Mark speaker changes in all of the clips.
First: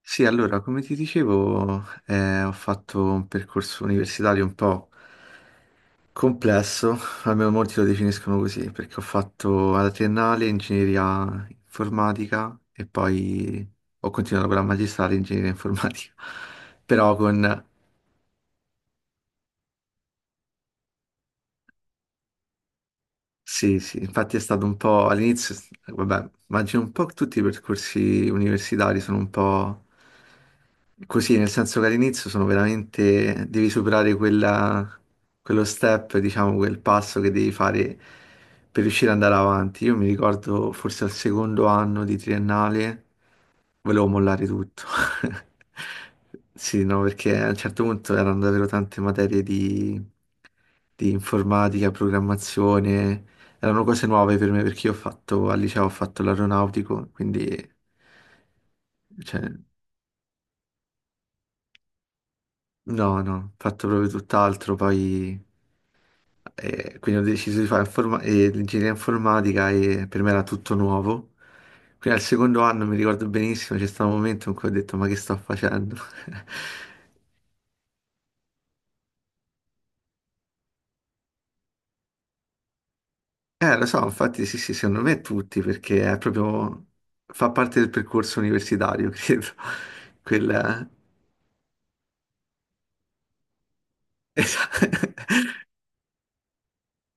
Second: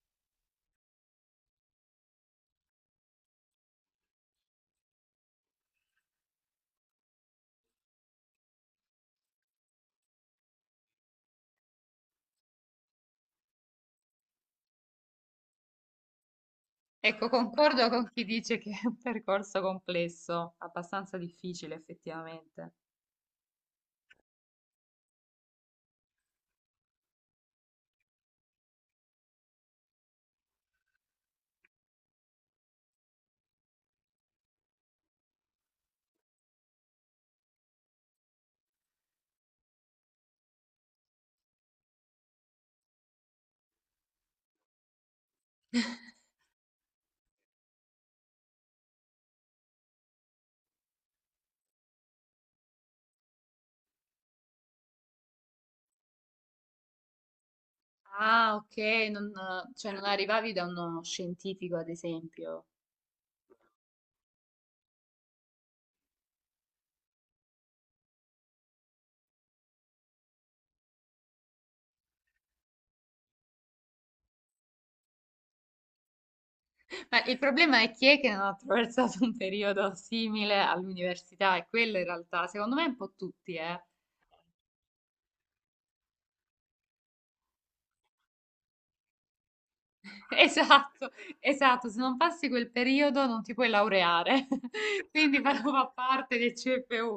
Speaker 1: Sì, allora, come ti dicevo, ho fatto un percorso universitario un po' complesso, almeno molti lo definiscono così, perché ho fatto alla triennale ingegneria informatica e poi ho continuato con la magistrale in ingegneria informatica, però
Speaker 2: Ecco,
Speaker 1: con
Speaker 2: concordo con chi dice che è un percorso complesso, abbastanza difficile effettivamente.
Speaker 1: sì, sì, infatti è stato un po' all'inizio, vabbè, immagino un po' tutti i percorsi universitari sono un po' così, nel senso che all'inizio sono veramente, devi superare quello step, diciamo, quel passo che devi fare per riuscire ad andare avanti. Io mi ricordo forse al secondo anno di triennale volevo mollare tutto. Sì, no, perché a un certo punto erano davvero tante materie di informatica, programmazione, erano cose nuove per me perché io ho fatto, al liceo ho fatto l'aeronautico, quindi,
Speaker 2: Ah, ok, non,
Speaker 1: cioè,
Speaker 2: cioè non arrivavi da uno scientifico, ad esempio.
Speaker 1: no, no, ho fatto proprio tutt'altro, poi, quindi ho deciso di fare l'ingegneria informatica e per me era tutto nuovo. Quindi al secondo anno mi ricordo benissimo, c'è stato un momento in cui ho detto ma che sto facendo?
Speaker 2: Ma il problema è chi è che non ha attraversato un periodo simile all'università, e quello in realtà, secondo me, è un po' tutti, eh.
Speaker 1: Lo so, infatti sì, sì, secondo me tutti, perché è proprio, fa parte del percorso universitario, credo. Quella...
Speaker 2: Esatto, esatto, se non passi quel periodo non ti puoi laureare,
Speaker 1: Esa-
Speaker 2: quindi fa fa parte del CFU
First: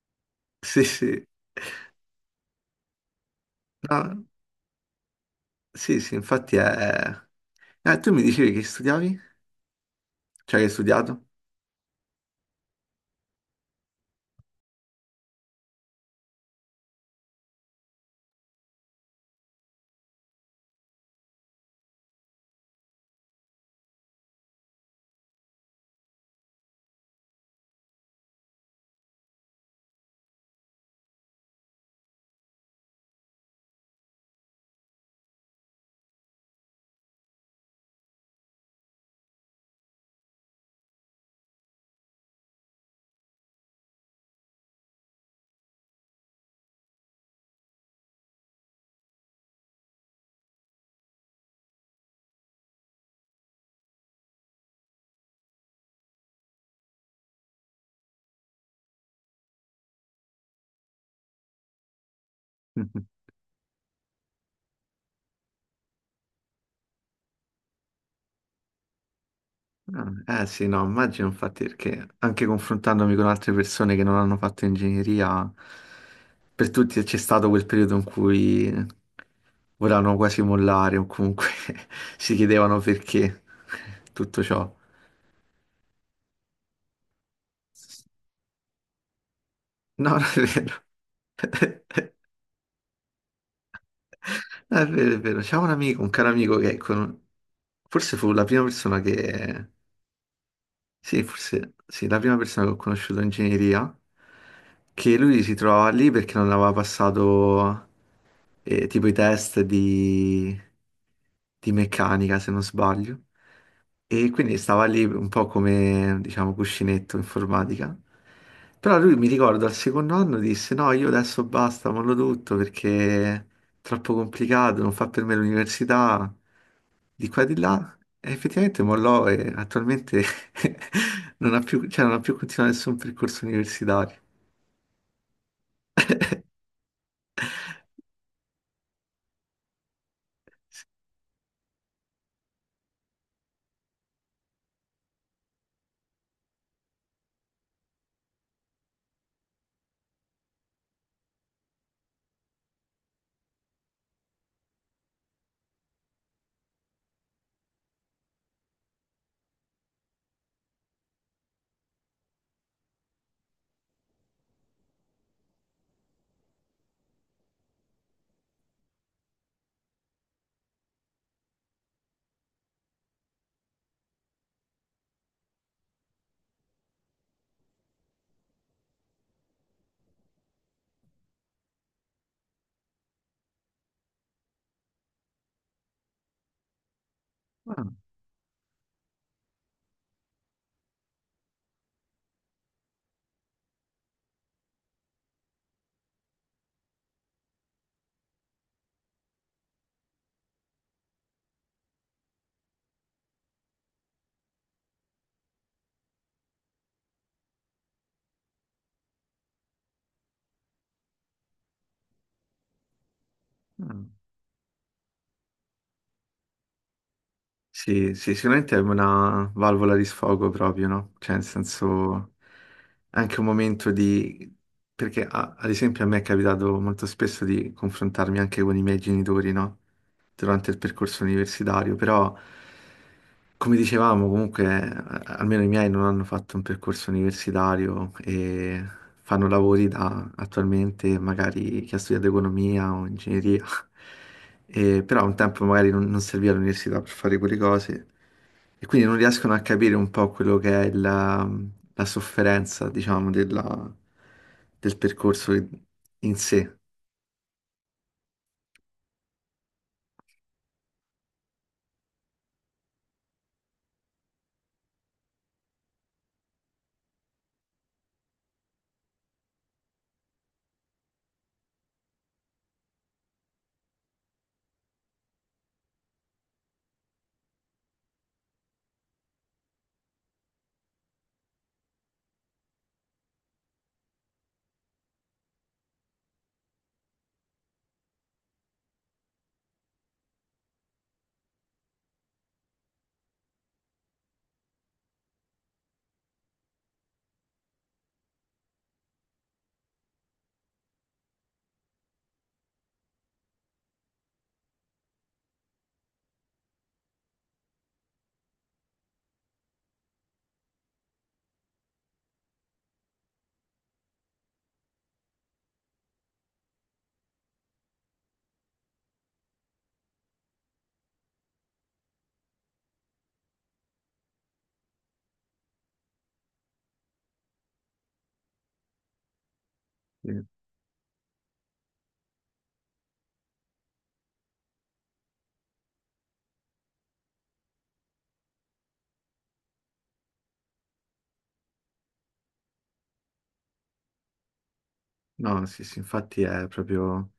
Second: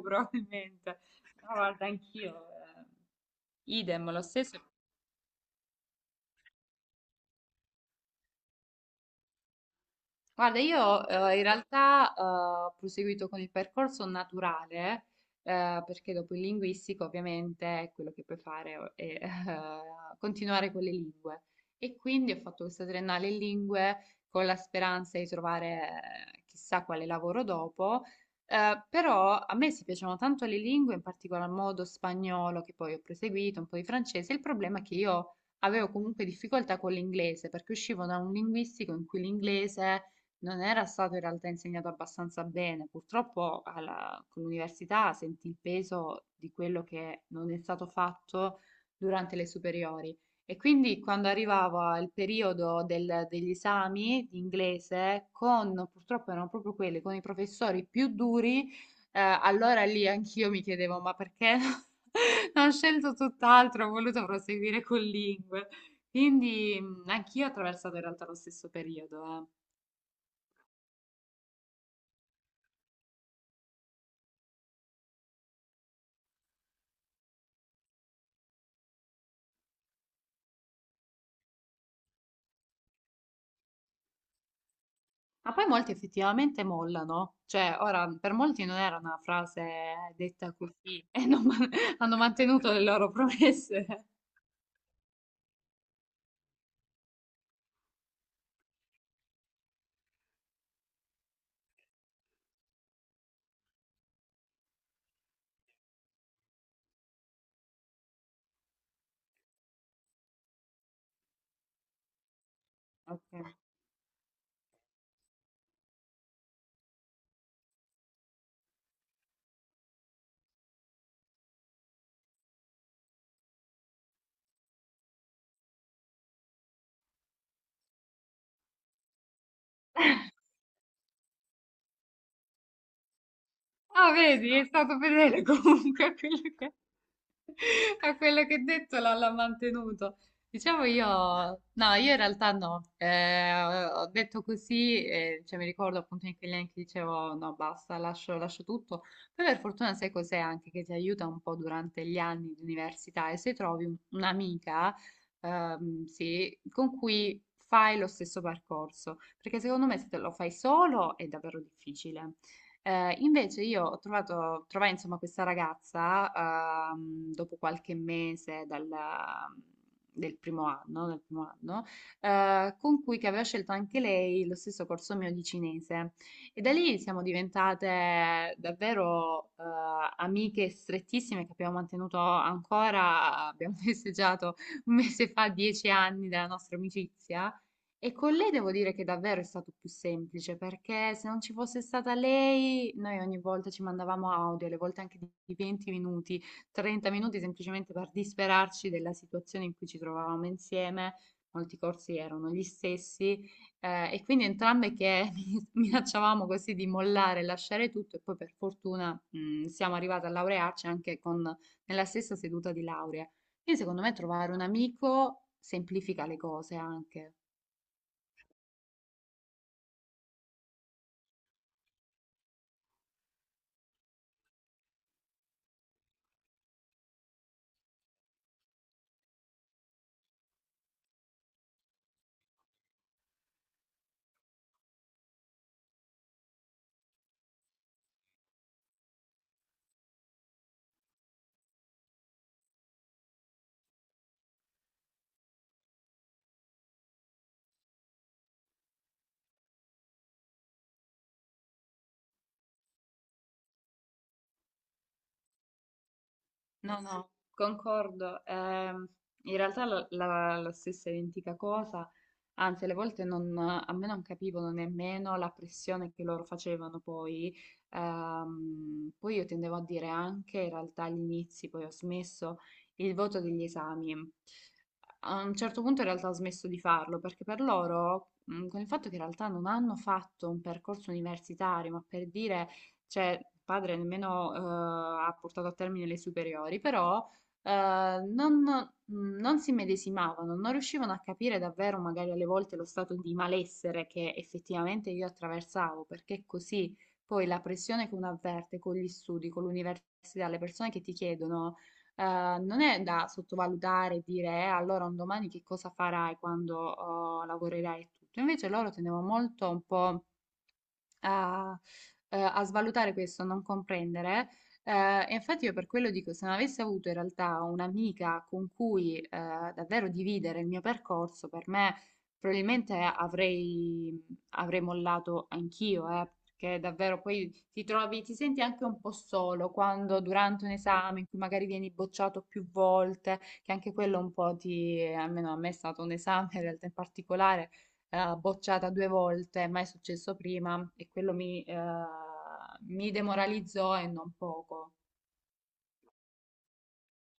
Speaker 1: Sì,
Speaker 2: probabilmente.
Speaker 1: sì.
Speaker 2: No, guarda, anch'io, idem, lo
Speaker 1: No,
Speaker 2: stesso.
Speaker 1: sì, sì, infatti è... tu mi dicevi che studiavi? Cioè,
Speaker 2: Guarda,
Speaker 1: che hai
Speaker 2: io
Speaker 1: studiato?
Speaker 2: in realtà ho proseguito con il percorso naturale, perché dopo il linguistico ovviamente quello che puoi fare è continuare con le lingue. E quindi ho fatto questa triennale in lingue con la speranza di trovare chissà quale lavoro dopo. Però a me si piacevano tanto le lingue, in particolar modo spagnolo, che poi ho proseguito, un po' di francese. Il problema è che io avevo comunque difficoltà con l'inglese, perché uscivo da un linguistico in cui l'inglese non era stato in realtà insegnato abbastanza bene. Purtroppo con l'università sentì il peso di quello che non è stato fatto durante le superiori. E quindi quando arrivava il periodo degli esami di inglese, purtroppo erano proprio quelli, con i professori più duri, allora lì anch'io mi chiedevo, ma perché non ho scelto tutt'altro, ho voluto proseguire con lingue. Quindi anch'io ho attraversato in realtà lo stesso periodo, eh.
Speaker 1: Ah, eh sì, no, immagino infatti perché anche confrontandomi con altre persone che non hanno fatto ingegneria, per tutti c'è stato quel periodo in cui volevano quasi mollare o comunque si chiedevano perché tutto ciò.
Speaker 2: Ma poi molti effettivamente mollano, cioè ora per molti non era una
Speaker 1: No,
Speaker 2: frase
Speaker 1: non è
Speaker 2: detta
Speaker 1: vero.
Speaker 2: così e non hanno mantenuto le loro promesse.
Speaker 1: No, è vero, è vero. C'è un amico, un caro amico forse fu la prima persona che sì, forse sì, la prima persona che ho conosciuto in ingegneria, che lui si trovava lì perché non aveva passato tipo i test di meccanica, se non sbaglio,
Speaker 2: Ok.
Speaker 1: e quindi stava lì un po' come, diciamo, cuscinetto informatica. Però lui mi ricordo al secondo anno disse: No, io adesso basta, mollo tutto perché è troppo complicato, non fa per me l'università di qua e di là, e effettivamente mollò e attualmente non ha più, cioè, non ha più continuato nessun percorso
Speaker 2: Ah,
Speaker 1: universitario.
Speaker 2: vedi, è stato fedele comunque a quello che, a quello che ha detto, l'ha mantenuto. Diciamo io, no, io in realtà no, ho detto così, cioè mi ricordo appunto in quegli anni che dicevo no, basta, lascio, lascio tutto. Poi per fortuna sai cos'è anche che ti aiuta un po' durante gli anni di università e se trovi un'amica, sì, con cui fai lo stesso percorso, perché secondo me se te lo fai solo è davvero difficile. Invece io ho trovai insomma questa ragazza, dopo qualche mese del primo anno, con cui che aveva scelto anche lei lo stesso corso mio di cinese, e da lì siamo diventate davvero amiche strettissime che abbiamo mantenuto ancora. Abbiamo festeggiato un mese fa 10 anni della nostra amicizia,
Speaker 1: Ah,
Speaker 2: e con lei devo dire che davvero è stato più semplice, perché se non ci fosse stata lei, noi ogni volta ci mandavamo audio, alle volte anche di 20 minuti, 30 minuti, semplicemente per disperarci della situazione in cui ci trovavamo insieme. Molti corsi erano gli stessi, e quindi entrambe che minacciavamo così di mollare, lasciare tutto, e poi per fortuna, siamo arrivate a laurearci anche nella stessa seduta di laurea. Quindi secondo me
Speaker 1: ah.
Speaker 2: trovare un amico semplifica le cose anche.
Speaker 1: Sì, sì, sicuramente è una valvola di sfogo proprio, no? Cioè, nel senso, anche un momento di... Perché, ad esempio, a me è capitato molto spesso di confrontarmi anche con i miei genitori, no? Durante il percorso universitario, però, come dicevamo, comunque, almeno i miei non hanno fatto un percorso universitario e fanno lavori da attualmente, magari chi ha studiato economia o ingegneria. E- però un tempo magari non serviva l'università per fare quelle cose e quindi non riescono a capire un po' quello che è la sofferenza, diciamo, del percorso in sé.
Speaker 2: No, no, concordo. In realtà la stessa identica cosa. Anzi, alle volte non, a me non capivano nemmeno la pressione che loro facevano poi. Poi io tendevo a dire anche, in realtà agli inizi, poi ho smesso il voto degli esami. A un certo punto in realtà ho smesso di farlo, perché per loro, con il fatto che in realtà non hanno fatto un percorso universitario, ma per dire, cioè, il padre nemmeno ha portato a termine le superiori, però non si medesimavano, non riuscivano a capire davvero, magari alle volte, lo stato di malessere che effettivamente io attraversavo. Perché così poi la pressione che uno avverte con gli studi, con l'università, le persone che ti chiedono, non è da sottovalutare, e dire allora un domani che cosa farai quando oh, lavorerai e tutto". Invece loro tenevano molto un po' a, a svalutare questo, a non comprendere. E infatti io per quello dico, se non avessi avuto in realtà un'amica con cui davvero dividere il mio percorso, per me probabilmente avrei mollato anch'io, perché davvero poi ti trovi, ti senti anche un po' solo quando
Speaker 1: Eh,
Speaker 2: durante un esame in cui magari vieni bocciato più volte. Che anche quello un po' ti, almeno a me, è stato un esame in realtà in particolare, bocciata 2 volte, ma è successo prima, e quello mi demoralizzò e non poco.
Speaker 1: No, sì, sì, infatti è proprio,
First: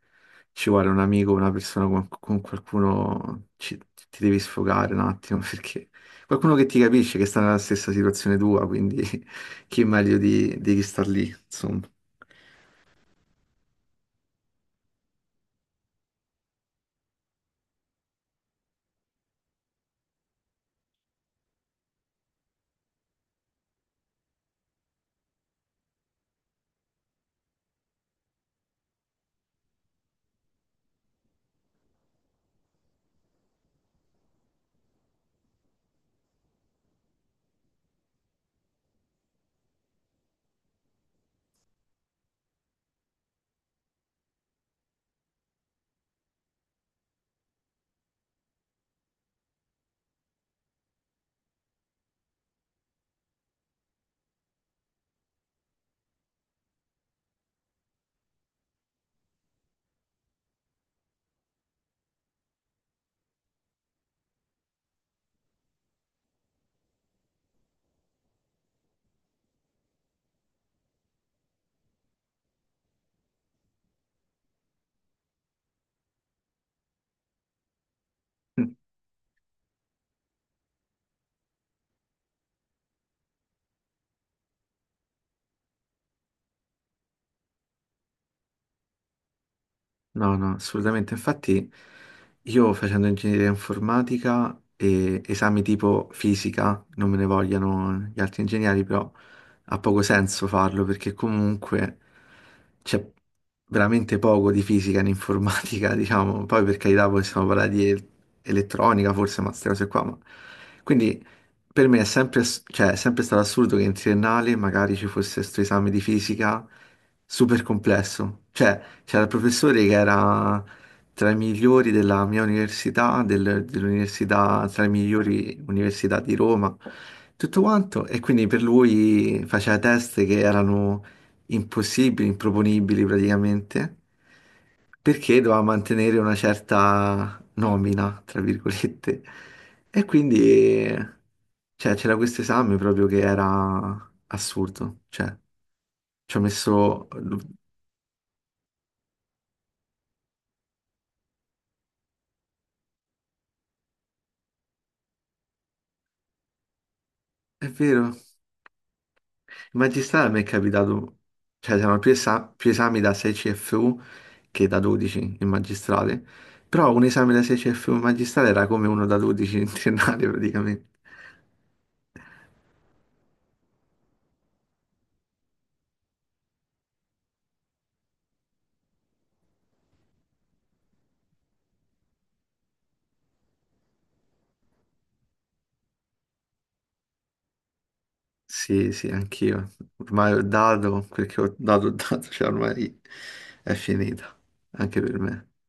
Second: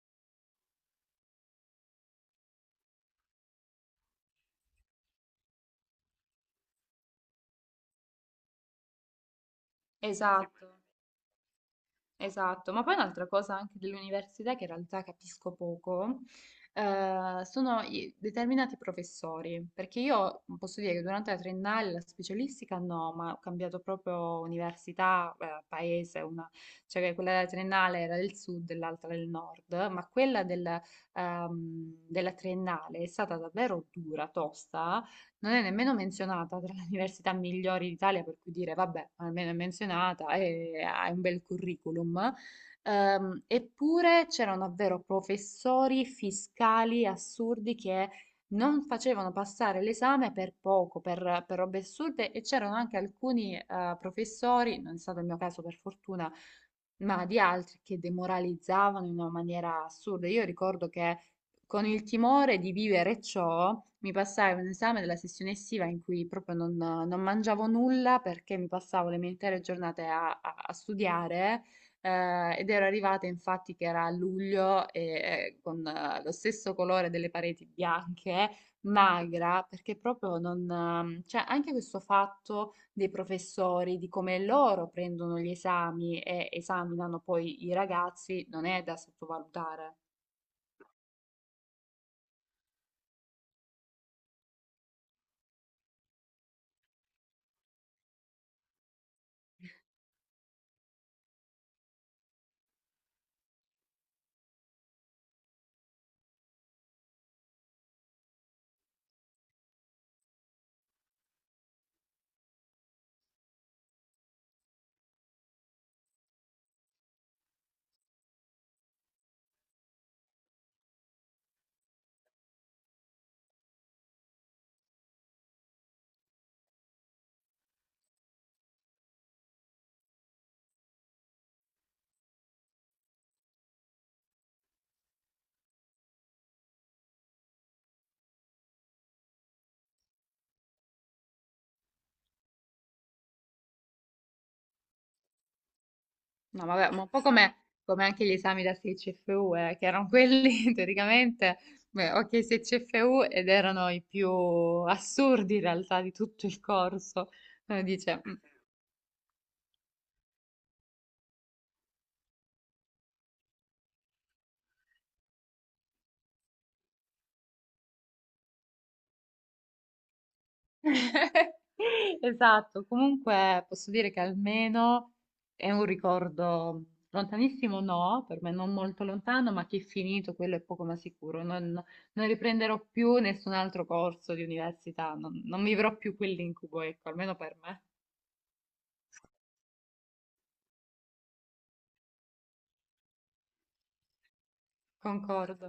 Speaker 1: ci vuole un amico, una persona con qualcuno, ci- ti devi sfogare un attimo perché qualcuno che ti capisce, che sta nella stessa situazione tua, quindi chi meglio di
Speaker 2: Esatto.
Speaker 1: chi sta lì, insomma.
Speaker 2: Esatto, ma poi un'altra cosa anche dell'università che in realtà capisco poco, sono determinati professori, perché io posso dire che durante la triennale, la specialistica no, ma ho cambiato proprio università, paese, cioè che quella della triennale era del sud e l'altra del nord, ma quella della triennale è stata davvero dura, tosta, non è nemmeno menzionata tra le università migliori d'Italia, per cui dire, vabbè, almeno è menzionata e hai un bel curriculum. Eppure c'erano davvero professori fiscali assurdi che non facevano passare l'esame per poco, per robe assurde, e c'erano anche alcuni professori, non è stato il mio caso per fortuna, ma di altri che demoralizzavano in una maniera assurda. Io ricordo che, con il timore di vivere ciò, mi passai un esame della sessione estiva in cui proprio non mangiavo nulla, perché mi passavo le mie intere giornate a studiare. Ed ero arrivata infatti che era a luglio e con lo stesso colore delle pareti bianche, magra, perché proprio non, cioè anche questo fatto dei professori, di come loro prendono gli esami e esaminano poi i ragazzi, non è da sottovalutare.
Speaker 1: No, no, assolutamente. Infatti io facendo ingegneria informatica e esami tipo fisica, non me ne vogliano gli altri ingegneri, però ha poco senso farlo perché comunque c'è veramente poco di fisica in informatica, diciamo. Poi per carità possiamo parlare di elettronica forse, ma queste cose qua. Ma- quindi per me è sempre, ass- cioè, è sempre stato assurdo che in triennale magari ci fosse questo esame di fisica super complesso. Cioè, c'era il professore che era tra i migliori della mia università, dell'università, tra le migliori università di Roma, tutto quanto. E quindi per lui faceva test che erano impossibili, improponibili praticamente, perché doveva mantenere una certa nomina, tra virgolette. E quindi, eh, cioè, c'era questo esame proprio che era assurdo. Cioè, ci ho
Speaker 2: No, vabbè, ma
Speaker 1: messo...
Speaker 2: un po' come, anche gli esami da 6 CFU, che erano quelli teoricamente, beh, ok, 6 CFU, ed erano i più assurdi in realtà di tutto il corso.
Speaker 1: È
Speaker 2: Uno
Speaker 1: vero.
Speaker 2: dice,
Speaker 1: In magistrale mi è capitato... Cioè, c'erano più esami da 6 CFU che da 12 in magistrale. Però un esame da 6 CFU in magistrale era come uno da 12 in triennale, praticamente.
Speaker 2: Esatto, comunque posso dire che almeno è un ricordo lontanissimo, no, per me non molto lontano, ma che è finito, quello è poco ma sicuro. Non riprenderò più nessun altro corso di università, non vivrò più quell'incubo, ecco, almeno per me.
Speaker 1: Sì, sì, anch'io. Ormai ho dato quel che ho dato, cioè ormai è finita, anche per me.
Speaker 2: Concordo.